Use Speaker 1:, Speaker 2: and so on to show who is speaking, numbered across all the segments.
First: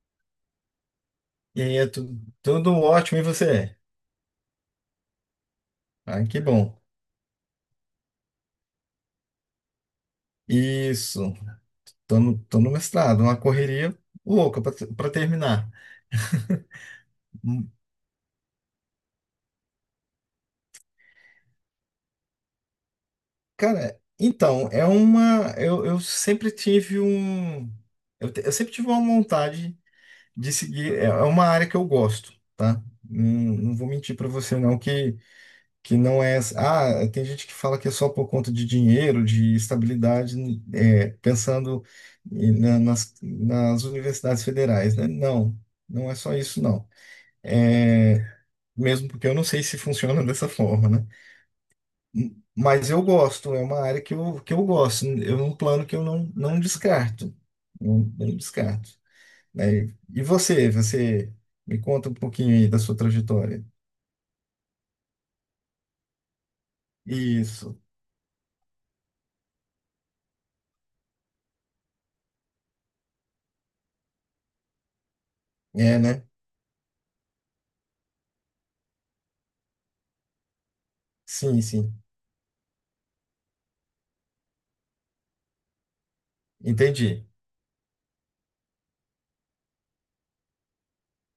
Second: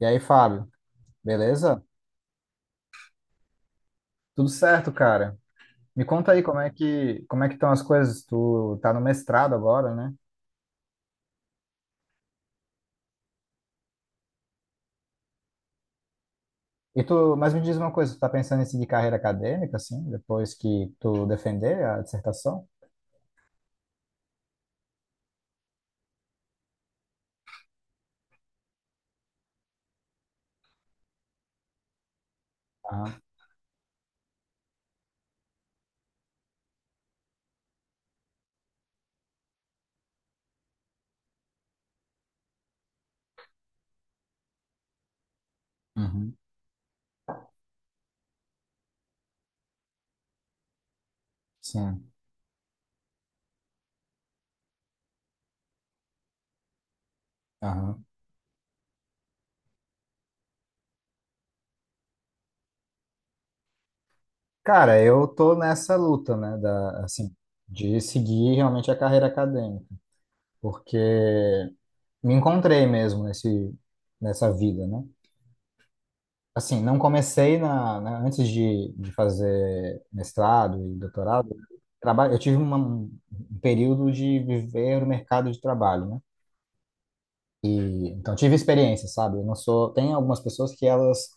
Speaker 1: E aí, Fábio,
Speaker 2: E aí,
Speaker 1: beleza?
Speaker 2: tudo ótimo, e você?
Speaker 1: Tudo certo, cara? Me
Speaker 2: Ah,
Speaker 1: conta
Speaker 2: que
Speaker 1: aí como é
Speaker 2: bom.
Speaker 1: que como é que estão as coisas? Tu tá no mestrado agora, né?
Speaker 2: Isso, tô no mestrado, uma correria louca para terminar.
Speaker 1: E tu, mas me
Speaker 2: Hum,
Speaker 1: diz uma coisa, tu tá pensando em seguir carreira acadêmica, assim, depois que tu defender a dissertação?
Speaker 2: Cara, então, é uma. Eu sempre tive um. Eu sempre tive uma vontade de seguir. É uma área que eu gosto, tá?
Speaker 1: Aham.
Speaker 2: Não, não vou mentir para você, não, que não é. Ah, tem gente que fala que é só por conta de dinheiro, de estabilidade, pensando nas universidades federais, né? Não, não é só
Speaker 1: Uhum.
Speaker 2: isso, não. É, mesmo porque eu não sei se funciona dessa forma, né?
Speaker 1: Sim.
Speaker 2: Mas eu gosto, é uma área que eu gosto, é um plano que eu não descarto, não,
Speaker 1: Aham.
Speaker 2: não descarto. Né? E você me conta um pouquinho aí da sua trajetória.
Speaker 1: Cara, eu tô nessa luta, né, da, assim,
Speaker 2: Isso,
Speaker 1: de seguir realmente a carreira acadêmica, porque me encontrei mesmo nesse nessa vida, né?
Speaker 2: é, né?
Speaker 1: Assim, não comecei na, antes de fazer mestrado e doutorado.
Speaker 2: Sim, sim,
Speaker 1: Trabalho, eu tive um período de viver o mercado de trabalho, né?
Speaker 2: entendi.
Speaker 1: E, então, tive experiência, sabe? Eu não sou. Tem algumas pessoas que elas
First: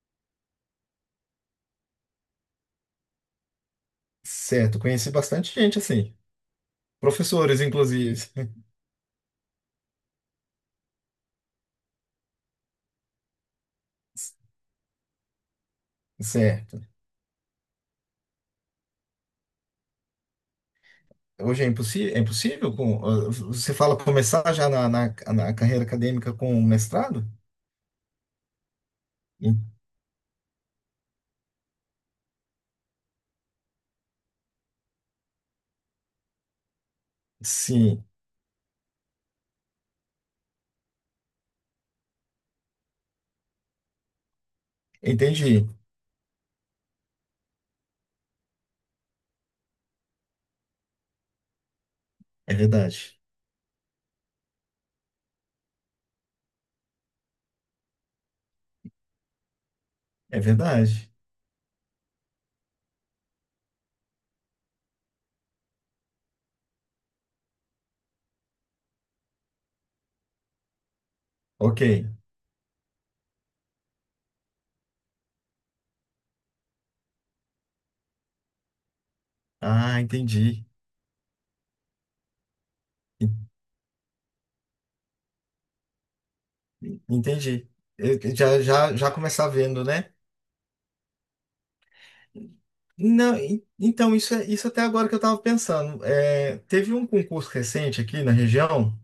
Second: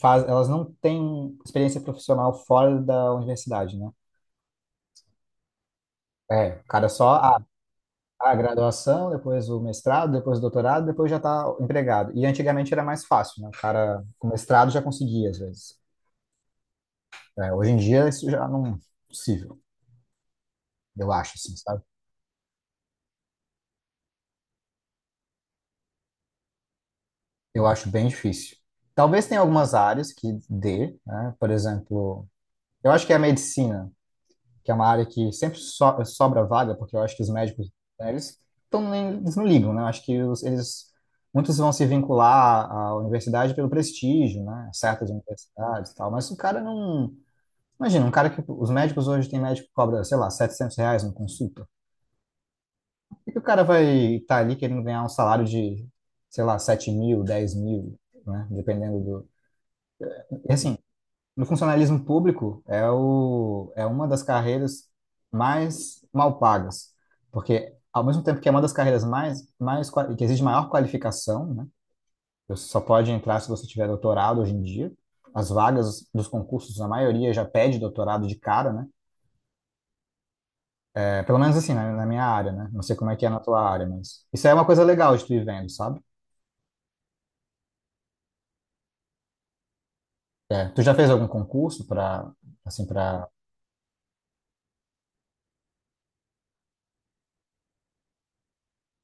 Speaker 1: faz, elas não têm experiência profissional fora da universidade, né?
Speaker 2: Certo, conheci bastante gente assim,
Speaker 1: É, o cara só a,
Speaker 2: professores inclusive.
Speaker 1: a graduação, depois o mestrado, depois o doutorado, depois já está empregado. E antigamente era mais fácil, né? O cara com mestrado já conseguia, às vezes.
Speaker 2: Certo.
Speaker 1: É, hoje em dia isso já não é possível. Eu acho, assim,
Speaker 2: Hoje
Speaker 1: sabe?
Speaker 2: é impossível com, você fala começar já na carreira acadêmica com um mestrado?
Speaker 1: Eu acho bem difícil. Talvez tenha
Speaker 2: En-
Speaker 1: algumas áreas que dê, né? Por exemplo, eu acho que a medicina, que é uma área que sempre sobra vaga, porque eu acho que os médicos,
Speaker 2: Sim,
Speaker 1: né, eles, tão, eles não ligam, né? Eu acho que eles, muitos vão se vincular à universidade pelo prestígio, né? Certas
Speaker 2: entendi.
Speaker 1: universidades e tal, mas o cara não... Imagina, um cara que... Os médicos hoje, tem médico que cobra, sei lá, R$ 700 uma consulta.
Speaker 2: É verdade.
Speaker 1: Por que o cara vai estar ali querendo ganhar um salário de, sei lá, 7.000, 10.000, né? Dependendo do.
Speaker 2: É
Speaker 1: E assim,
Speaker 2: verdade.
Speaker 1: no funcionalismo público é uma das carreiras mais mal pagas, porque ao mesmo tempo que é uma das carreiras mais que exige maior qualificação, né?
Speaker 2: Ok.
Speaker 1: Você só pode entrar se você tiver doutorado hoje em dia. As vagas dos concursos, a maioria já pede doutorado de cara, né?
Speaker 2: Ah, entendi.
Speaker 1: É, pelo menos assim, na minha área, né? Não sei como é que é na
Speaker 2: En-
Speaker 1: tua área, mas isso é uma coisa legal de tu ir vendo, sabe?
Speaker 2: Entendi. Eu já começar vendo, né?
Speaker 1: É. Tu já fez algum concurso para, assim, para...
Speaker 2: Não, então, isso, isso até agora que eu estava pensando. É, teve um concurso recente aqui na região.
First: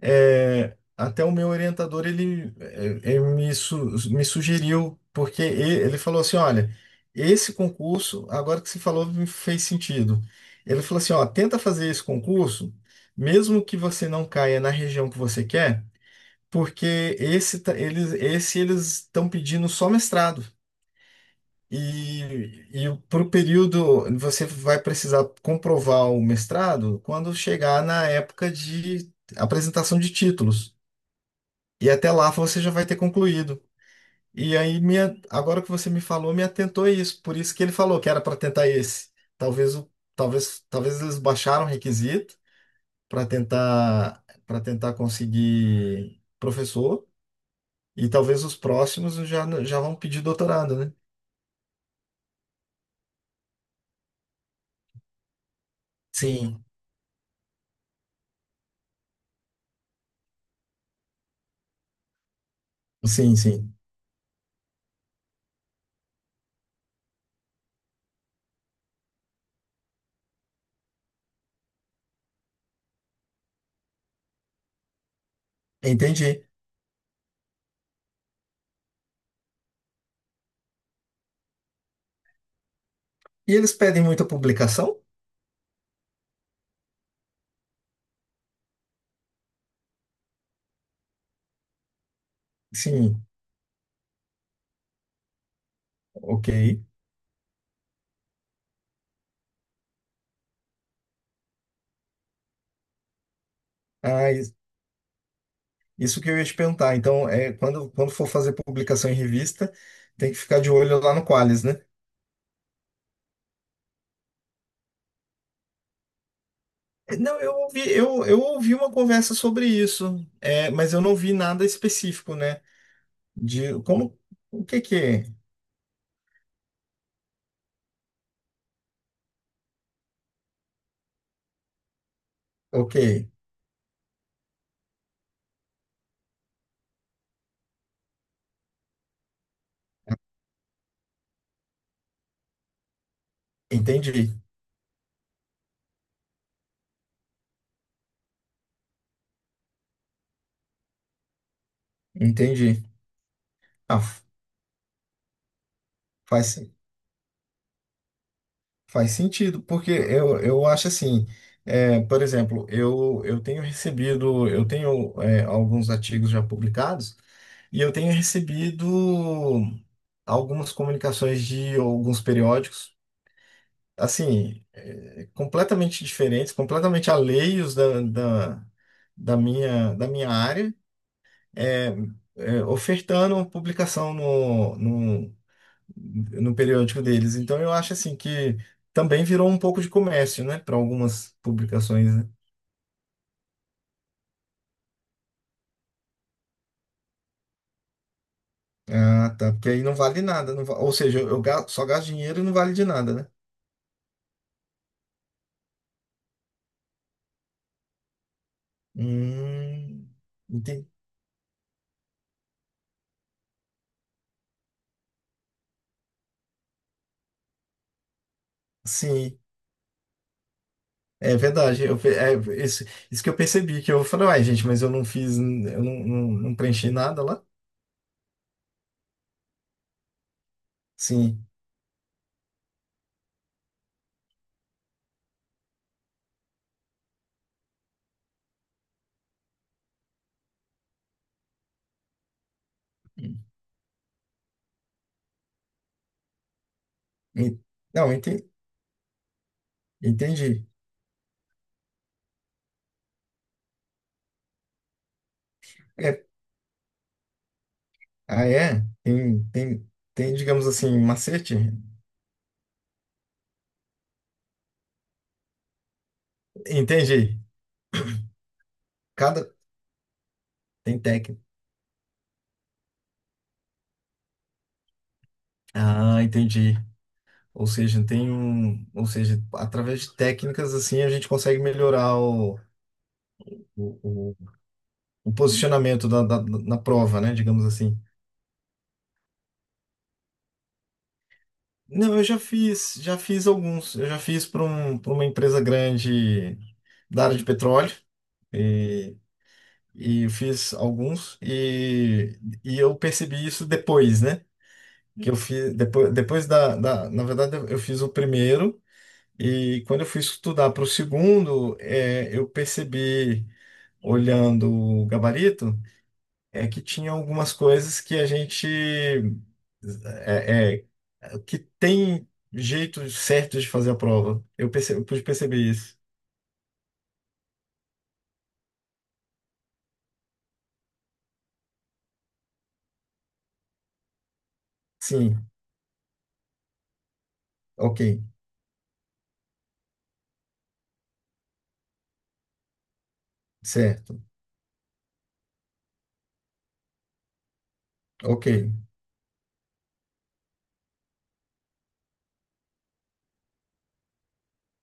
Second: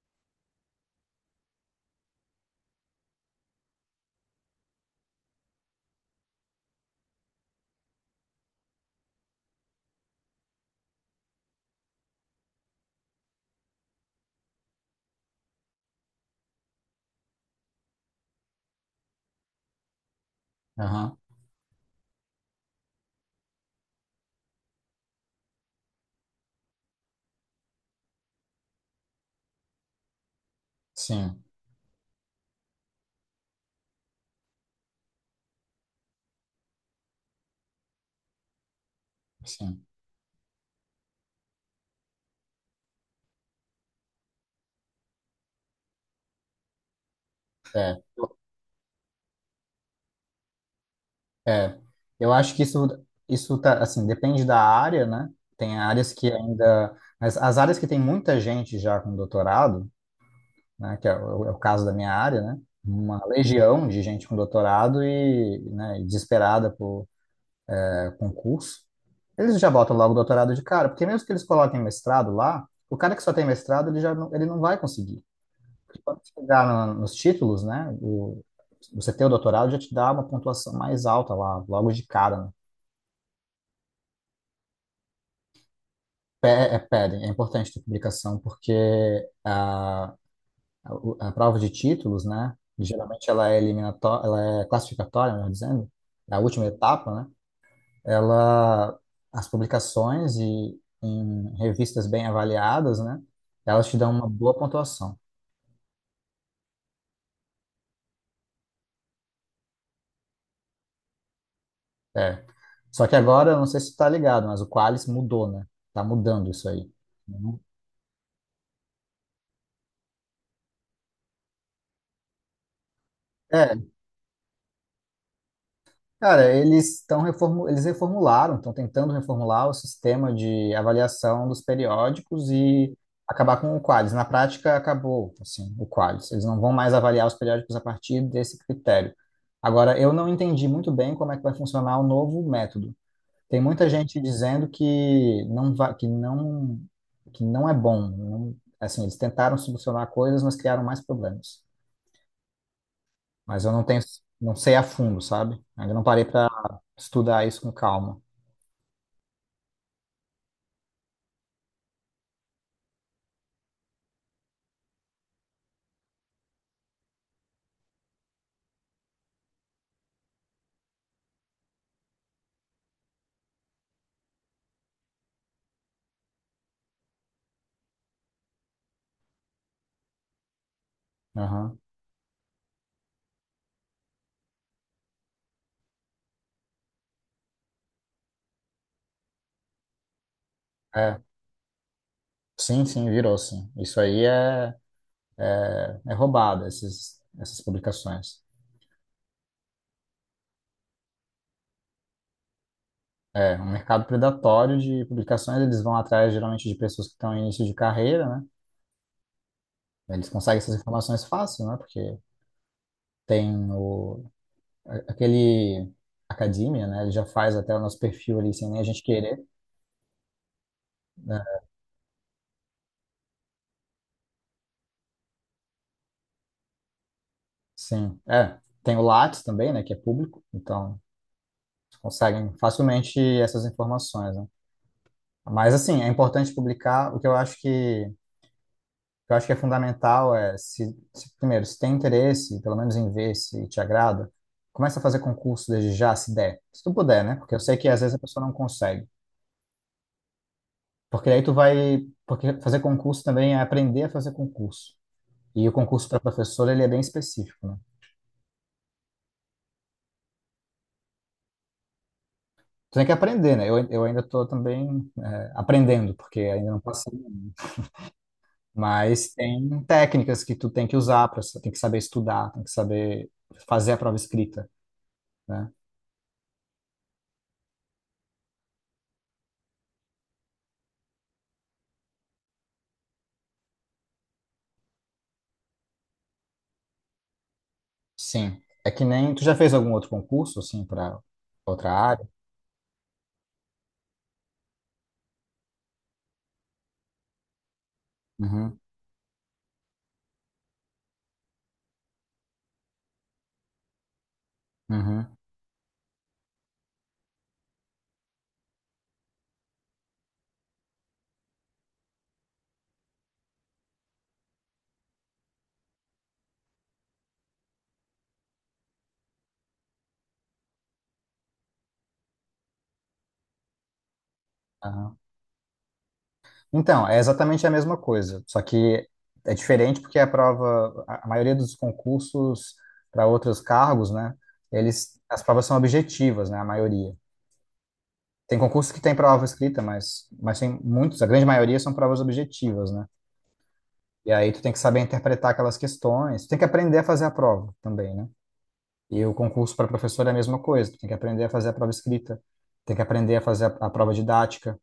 Speaker 2: É, até o meu orientador ele, me sugeriu, porque ele falou assim: olha, esse concurso, agora que você falou, me fez sentido. Ele falou assim: ó, tenta fazer esse concurso, mesmo que você não caia na região que você quer, porque esse tá- eles esse eles estão pedindo só mestrado.
Speaker 1: Aham,
Speaker 2: E, e para o período, você vai precisar comprovar o mestrado quando chegar na época de apresentação de títulos.
Speaker 1: sim,
Speaker 2: E até lá você já vai ter concluído. E aí, minha, agora que você me falou, me atentou a isso. Por isso que ele falou que era para tentar esse. Talvez,
Speaker 1: sim.
Speaker 2: o, talvez, talvez eles baixaram o requisito para tentar, conseguir professor.
Speaker 1: É,
Speaker 2: E talvez os próximos já vão pedir doutorado, né?
Speaker 1: é. Eu acho que isso tá, assim, depende da área, né? Tem áreas que
Speaker 2: Sim,
Speaker 1: ainda... As áreas que tem muita gente já com doutorado, né? Que é o caso da minha área, né? Uma
Speaker 2: sim, sim.
Speaker 1: legião de gente com doutorado e, né, e desesperada por concurso. Eles já botam logo o doutorado de cara, porque mesmo que eles coloquem mestrado lá, o cara que só tem mestrado, ele já não, ele não vai conseguir. Quando você
Speaker 2: Entendi.
Speaker 1: chegar nos títulos, né? Você ter o doutorado já te dá uma pontuação mais alta lá, logo de cara, né?
Speaker 2: E eles pedem muita publicação?
Speaker 1: É, pedem, é importante ter publicação, porque a, a prova de títulos, né?
Speaker 2: Sim,
Speaker 1: Geralmente ela é eliminatória, ela é classificatória, melhor dizendo, é a
Speaker 2: ok.
Speaker 1: última etapa, né? Ela, as publicações e em revistas bem avaliadas, né? Elas te dão uma
Speaker 2: Ah,
Speaker 1: boa pontuação.
Speaker 2: isso que eu ia te perguntar. Então, quando for fazer publicação em revista, tem que ficar de olho lá no Qualis, né?
Speaker 1: É. Só que agora, eu não sei se tu tá ligado, mas o Qualis mudou, né? Tá mudando isso aí.
Speaker 2: Não, eu
Speaker 1: Uhum.
Speaker 2: ouvi, eu, eu ouvi uma conversa sobre isso, mas eu não vi nada específico, né? De
Speaker 1: É,
Speaker 2: como, o que que é?
Speaker 1: cara, eles estão eles reformularam, estão tentando reformular o sistema de avaliação dos periódicos
Speaker 2: Ok,
Speaker 1: e acabar com o Qualis. Na prática, acabou, assim, o Qualis. Eles não vão mais avaliar os periódicos a partir desse critério. Agora, eu não entendi muito bem como é que vai funcionar o novo método. Tem muita gente
Speaker 2: entendi,
Speaker 1: dizendo que não vai, que não é bom. Assim, eles tentaram solucionar coisas, mas criaram mais problemas.
Speaker 2: entendi.
Speaker 1: Mas eu não tenho,
Speaker 2: Ah,
Speaker 1: não sei a fundo, sabe? Ainda não parei para
Speaker 2: faz,
Speaker 1: estudar isso com calma.
Speaker 2: faz sentido, porque eu acho assim, por exemplo, eu tenho recebido, eu tenho alguns artigos já publicados e eu tenho recebido algumas comunicações de alguns periódicos, assim, completamente diferentes, completamente alheios da minha área,
Speaker 1: Aham.
Speaker 2: é, ofertando publicação no periódico deles. Então eu acho assim que também virou um pouco de comércio, né, para
Speaker 1: É.
Speaker 2: algumas publicações, né?
Speaker 1: Sim, sim, virou sim. Isso aí é roubado, essas publicações.
Speaker 2: Ah, tá, porque aí não vale nada, não va- ou seja, eu só gasto dinheiro e não vale de nada, né?
Speaker 1: É, um mercado predatório de publicações, eles vão atrás geralmente de pessoas que estão em início de carreira, né?
Speaker 2: Hum,
Speaker 1: Eles conseguem essas
Speaker 2: Entendi.
Speaker 1: informações fácil, né? Porque tem aquele academia, né? Ele já faz até o nosso perfil ali sem nem a gente
Speaker 2: Sim,
Speaker 1: querer,
Speaker 2: é
Speaker 1: né?
Speaker 2: verdade. Eu, pe- é, isso, isso que eu percebi, que eu falei, uai, gente, mas eu não fiz, eu não preenchi nada lá.
Speaker 1: Sim, é. Tem o Lattes também, né? Que é público, então
Speaker 2: Sim.
Speaker 1: eles conseguem facilmente essas informações, né? Mas assim, é importante publicar. O que eu acho que eu acho que é fundamental é se, primeiro se tem interesse, pelo menos em ver se te agrada, começa a fazer concurso desde já, se der, se tu puder, né? Porque eu
Speaker 2: En-
Speaker 1: sei que às
Speaker 2: Não,
Speaker 1: vezes a pessoa não consegue,
Speaker 2: entendi,
Speaker 1: porque aí tu vai, porque fazer concurso também é aprender a fazer concurso. E o concurso para
Speaker 2: É,
Speaker 1: professor, ele é bem específico, né?
Speaker 2: ah, é? Tem, digamos assim, um macete?
Speaker 1: Tu tem que aprender, né? Eu ainda estou também aprendendo, porque ainda não passei,
Speaker 2: Entendi.
Speaker 1: né? Mas
Speaker 2: Cada,
Speaker 1: tem técnicas que tu tem que
Speaker 2: Tem
Speaker 1: usar,
Speaker 2: técnica.
Speaker 1: pra, tem que saber estudar, tem que saber fazer a prova escrita, né?
Speaker 2: Ah, entendi. Ou seja, ou seja, através de técnicas assim a gente consegue melhorar o, o- o posicionamento na prova, né? Digamos assim.
Speaker 1: Sim. É que nem... Tu já fez algum outro concurso, assim, para outra
Speaker 2: Não, eu
Speaker 1: área?
Speaker 2: já fiz alguns. Eu já fiz para uma empresa grande da área de petróleo
Speaker 1: Uhum,
Speaker 2: e, e eu fiz alguns e eu percebi isso depois, né? Que
Speaker 1: uhum.
Speaker 2: eu fiz depois na verdade eu fiz o primeiro. E quando eu fui estudar para o segundo, eu percebi, olhando o gabarito, é que tinha algumas coisas que a gente que tem jeito certo de fazer a prova. Eu
Speaker 1: Ah.
Speaker 2: pude perceber isso.
Speaker 1: Então, é exatamente a mesma coisa, só que é diferente porque a prova, a maioria dos concursos para outros cargos, né, eles, as
Speaker 2: Sim,
Speaker 1: provas são objetivas, né, a maioria.
Speaker 2: ok,
Speaker 1: Tem concursos que tem prova escrita, mas tem muitos, a grande maioria são provas objetivas, né?
Speaker 2: certo,
Speaker 1: E aí tu tem que saber interpretar aquelas questões, tu tem que aprender a fazer a prova também, né?
Speaker 2: ok.
Speaker 1: E o concurso para professor é a mesma coisa, tu tem que aprender a fazer a prova escrita, tem que aprender a fazer a prova didática,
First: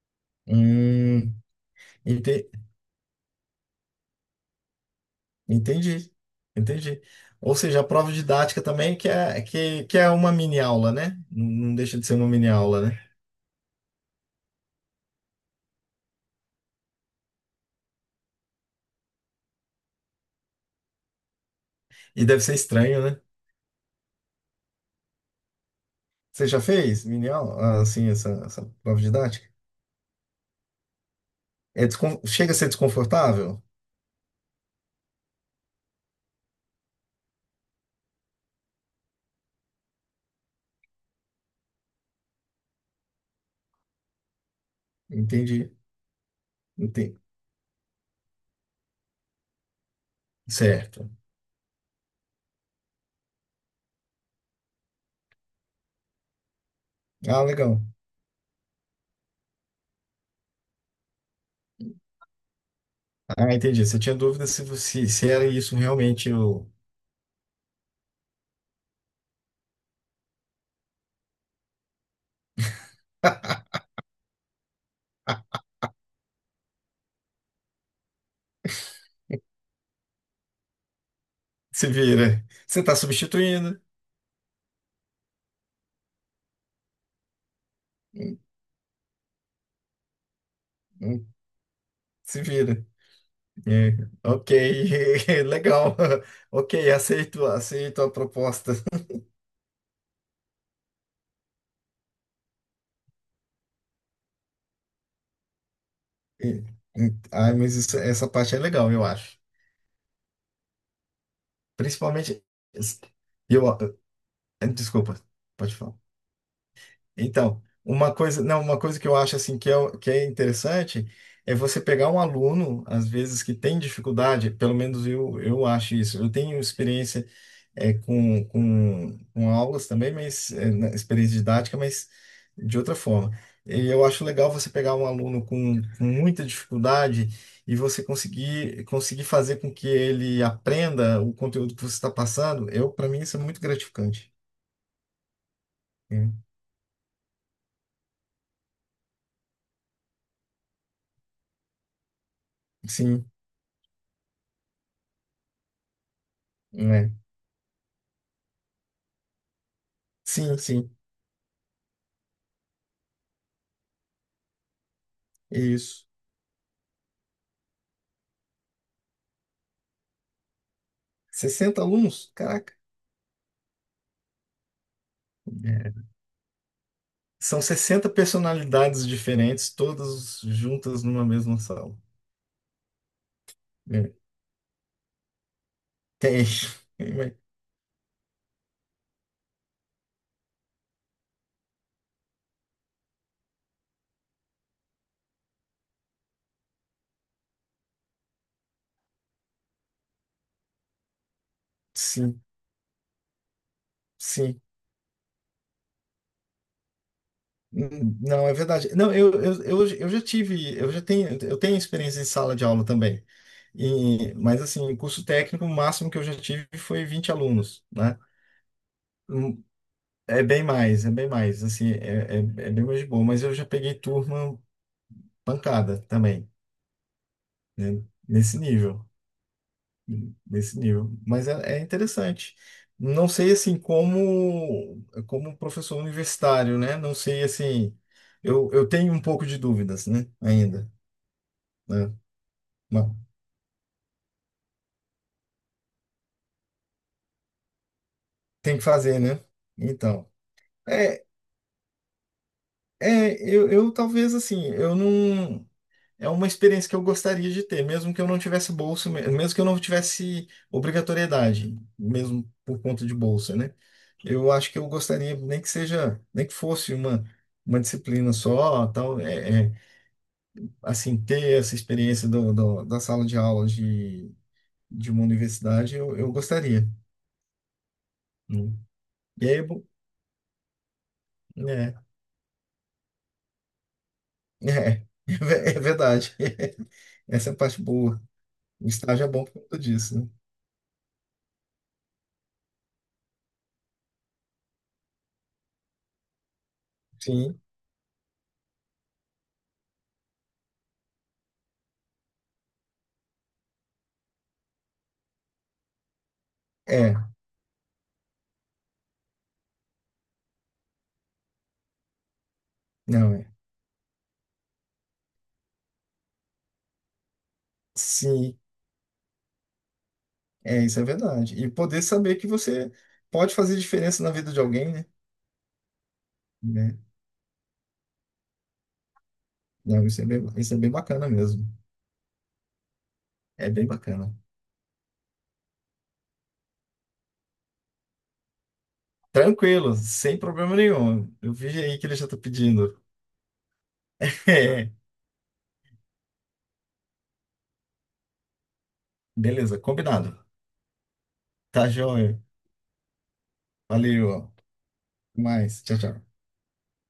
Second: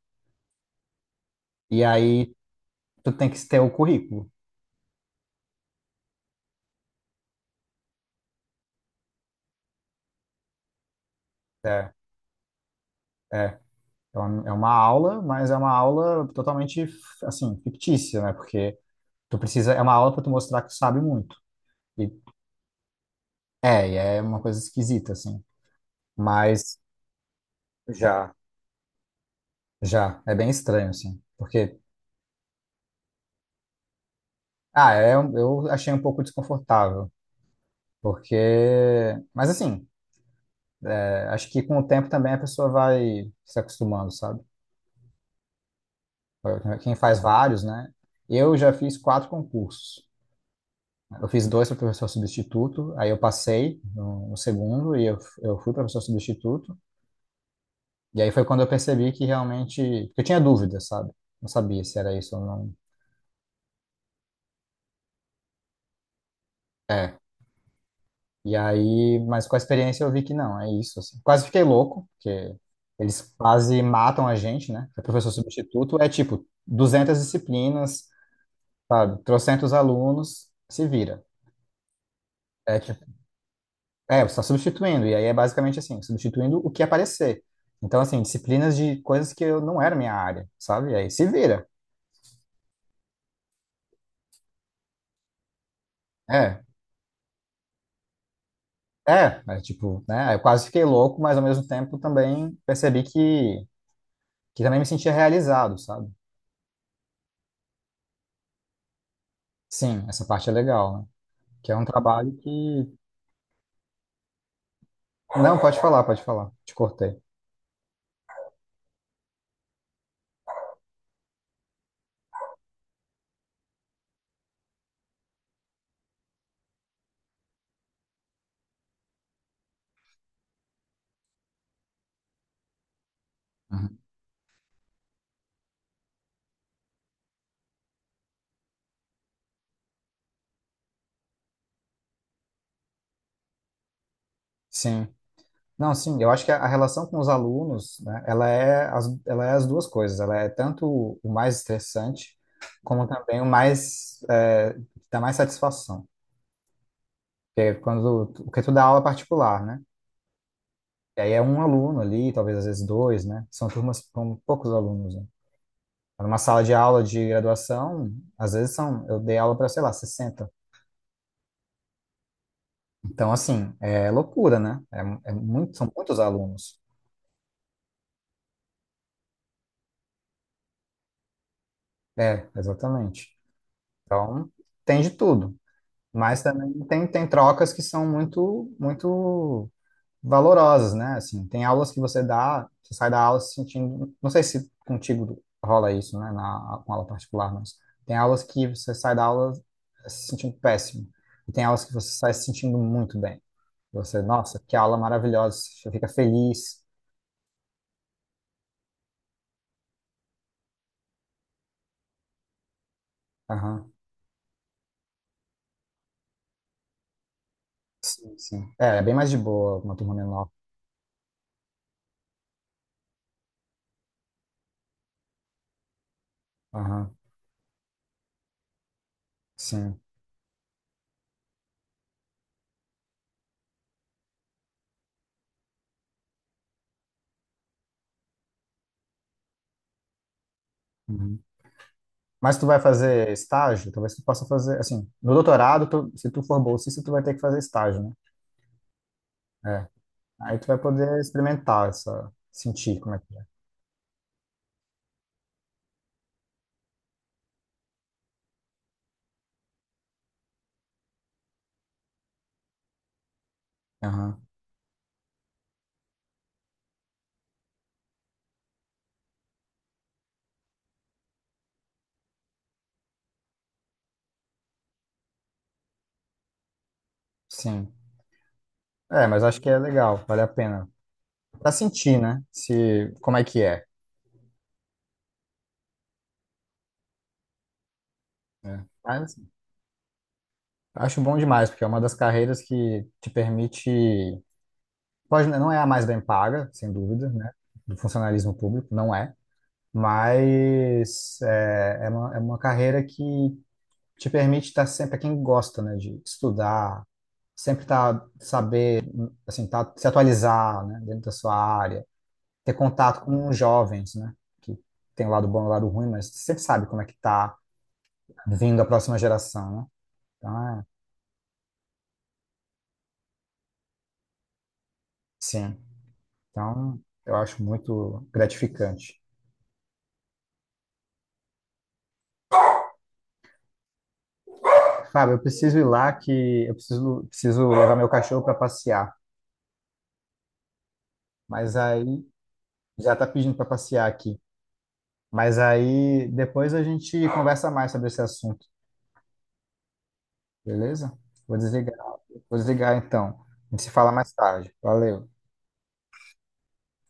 Speaker 2: Hum,
Speaker 1: e aí
Speaker 2: ente-
Speaker 1: tu tem que ter o currículo,
Speaker 2: entendi, entendi. Ou seja, a prova didática também, que é, que é uma mini aula, né? Não
Speaker 1: é.
Speaker 2: deixa de ser uma mini aula, né?
Speaker 1: É. É uma aula, mas é uma aula totalmente, assim, fictícia, né? Porque tu precisa, é uma aula para tu mostrar que tu sabe muito. E
Speaker 2: E deve ser estranho, né?
Speaker 1: e é uma coisa esquisita, assim.
Speaker 2: Você já
Speaker 1: Mas
Speaker 2: fez mini aula, assim, essa,
Speaker 1: já,
Speaker 2: essa prova didática?
Speaker 1: já, é bem estranho, assim. Porque,
Speaker 2: Chega a ser desconfortável?
Speaker 1: eu achei um pouco desconfortável. Porque, mas assim, acho que com o tempo também a pessoa vai se acostumando, sabe?
Speaker 2: Entendi.
Speaker 1: Quem faz
Speaker 2: Entendi.
Speaker 1: vários, né? Eu já fiz quatro concursos.
Speaker 2: Certo.
Speaker 1: Eu fiz dois para professor substituto, aí eu passei no segundo e eu fui professor substituto.
Speaker 2: Ah, legal.
Speaker 1: E aí foi quando eu percebi que realmente. Porque eu tinha dúvidas, sabe? Não sabia se era isso ou não.
Speaker 2: Ah, entendi. Você tinha dúvida se era isso realmente o...
Speaker 1: É. E aí, mas com a experiência eu vi que não, é isso, assim. Quase fiquei louco, porque eles quase matam a gente, né? O professor substituto é tipo 200 disciplinas, sabe? Trocentos alunos, se vira.
Speaker 2: Se vira.
Speaker 1: É.
Speaker 2: Você está substituindo.
Speaker 1: É, você está substituindo, e aí é basicamente assim, substituindo o que aparecer. Então, assim,
Speaker 2: Hum,
Speaker 1: disciplinas de coisas que eu não era minha área, sabe? E aí se
Speaker 2: hum,
Speaker 1: vira.
Speaker 2: Se vira. É, ok. Legal.
Speaker 1: É,
Speaker 2: Ok, aceito, aceito a proposta.
Speaker 1: é tipo, né? Eu quase fiquei louco, mas ao mesmo tempo também percebi que também me sentia realizado, sabe?
Speaker 2: E- Ah, mas essa parte é legal, eu acho.
Speaker 1: Sim, essa parte é legal, né? Que é um trabalho
Speaker 2: Principalmente...
Speaker 1: que.
Speaker 2: Eu... Desculpa.
Speaker 1: Não,
Speaker 2: Pode
Speaker 1: pode
Speaker 2: falar.
Speaker 1: falar, pode falar. Te cortei.
Speaker 2: Então, uma coisa, não, uma coisa que eu acho assim que é, que é interessante é você pegar um aluno, às vezes, que tem dificuldade, pelo menos eu acho isso. Eu tenho experiência com aulas também, mas experiência didática, mas de outra forma. E
Speaker 1: Uhum.
Speaker 2: eu acho legal você pegar um aluno com muita dificuldade e você conseguir fazer com que ele aprenda o conteúdo que você está passando. Para mim, isso é muito gratificante.
Speaker 1: Sim. Não, sim, eu
Speaker 2: Né?
Speaker 1: acho que a relação com os alunos, né, ela é as, duas coisas. Ela é tanto o mais estressante, como
Speaker 2: Sim,
Speaker 1: também o mais, que dá mais satisfação.
Speaker 2: né?
Speaker 1: Porque é quando, porque tu dá aula particular, né?
Speaker 2: Sim, sim.
Speaker 1: E aí é um aluno ali, talvez às vezes dois, né? São turmas com poucos alunos, né?
Speaker 2: Isso.
Speaker 1: Numa sala de aula de graduação, às vezes são, eu dei aula para, sei lá, 60.
Speaker 2: 60 alunos? Caraca.
Speaker 1: Então, assim, é loucura, né? É muito, são
Speaker 2: É,
Speaker 1: muitos alunos.
Speaker 2: são 60 personalidades diferentes, todas juntas numa mesma sala.
Speaker 1: É, exatamente.
Speaker 2: É.
Speaker 1: Então, tem de tudo. Mas
Speaker 2: Tem.
Speaker 1: também tem trocas que são muito, muito valorosas, né? Assim, tem aulas que você dá, você sai da aula se sentindo. Não sei se contigo rola isso, né? Com aula particular, mas tem aulas que você sai da aula se sentindo péssimo. E tem aulas que você sai
Speaker 2: Sim,
Speaker 1: se sentindo muito bem. Você,
Speaker 2: sim.
Speaker 1: nossa, que aula maravilhosa, você fica feliz.
Speaker 2: Não, é verdade. Não, eu já tive, eu já tenho, eu tenho experiência em sala de aula também.
Speaker 1: Aham.
Speaker 2: E, mas assim, em curso técnico, o máximo que eu já tive foi 20 alunos, né?
Speaker 1: Sim, sim. É bem mais de
Speaker 2: Hum.
Speaker 1: boa uma turma menor.
Speaker 2: É bem mais, assim, é bem mais de boa, mas eu já peguei turma pancada também,
Speaker 1: Aham.
Speaker 2: né? Nesse nível.
Speaker 1: Sim.
Speaker 2: Nesse nível. Mas é interessante. Não sei assim como professor universitário, né? Não sei assim. Eu tenho um pouco de dúvidas, né? Ainda,
Speaker 1: Uhum.
Speaker 2: né?
Speaker 1: Mas tu vai
Speaker 2: Mas
Speaker 1: fazer estágio? Talvez tu possa fazer, assim, no doutorado, se tu for bolsista, tu vai ter que fazer estágio, né?
Speaker 2: tem que fazer, né?
Speaker 1: É.
Speaker 2: Então,
Speaker 1: Aí tu vai poder
Speaker 2: é,
Speaker 1: experimentar essa, sentir como é que é.
Speaker 2: eu talvez assim, eu não. É uma experiência que eu gostaria de ter, mesmo que eu não tivesse bolsa, mesmo que eu não tivesse obrigatoriedade, mesmo por conta de bolsa, né?
Speaker 1: Aham,
Speaker 2: Eu acho que eu gostaria, nem que seja, nem que fosse uma disciplina só, tal, assim, ter essa experiência da sala de aula de uma universidade, eu gostaria.
Speaker 1: sim.
Speaker 2: Né?
Speaker 1: É, mas
Speaker 2: E
Speaker 1: acho
Speaker 2: aí,
Speaker 1: que é legal, vale a pena. Pra
Speaker 2: é,
Speaker 1: sentir, né? Se, Como é que é.
Speaker 2: é verdade. Essa é a parte boa.
Speaker 1: É.
Speaker 2: O
Speaker 1: Mas
Speaker 2: estágio é bom
Speaker 1: assim,
Speaker 2: por conta disso, né?
Speaker 1: acho bom demais, porque é uma das carreiras que te permite, pode, não é a mais bem paga, sem dúvida, né?
Speaker 2: Sim,
Speaker 1: Do funcionalismo público, não é. Mas é uma carreira que te permite estar sempre, para quem gosta, né, de estudar,
Speaker 2: é,
Speaker 1: sempre tá, saber, assim, tá, se atualizar, né, dentro da sua área, ter contato
Speaker 2: não é.
Speaker 1: com jovens, né, que tem o lado bom e o lado ruim, mas sempre sabe como é que tá
Speaker 2: Sim.
Speaker 1: vindo a próxima geração, né? Então,
Speaker 2: É, isso é verdade. E poder saber que você pode fazer diferença na vida de alguém, né?
Speaker 1: sim.
Speaker 2: Né?
Speaker 1: Então, eu acho muito gratificante.
Speaker 2: Não, isso é bem bacana mesmo. É bem bacana.
Speaker 1: Fábio, eu preciso ir lá que eu preciso levar meu cachorro para passear,
Speaker 2: Tranquilo, sem problema nenhum. Eu vi
Speaker 1: mas
Speaker 2: aí que ele
Speaker 1: aí
Speaker 2: já tá pedindo.
Speaker 1: já tá pedindo para passear aqui.
Speaker 2: É,
Speaker 1: Mas aí depois a gente conversa mais sobre esse assunto.
Speaker 2: beleza, combinado.
Speaker 1: Beleza? Vou
Speaker 2: Tá
Speaker 1: desligar,
Speaker 2: joia.
Speaker 1: vou desligar então. A gente se fala mais
Speaker 2: Valeu. Até
Speaker 1: tarde. Valeu.
Speaker 2: mais. Tchau, tchau.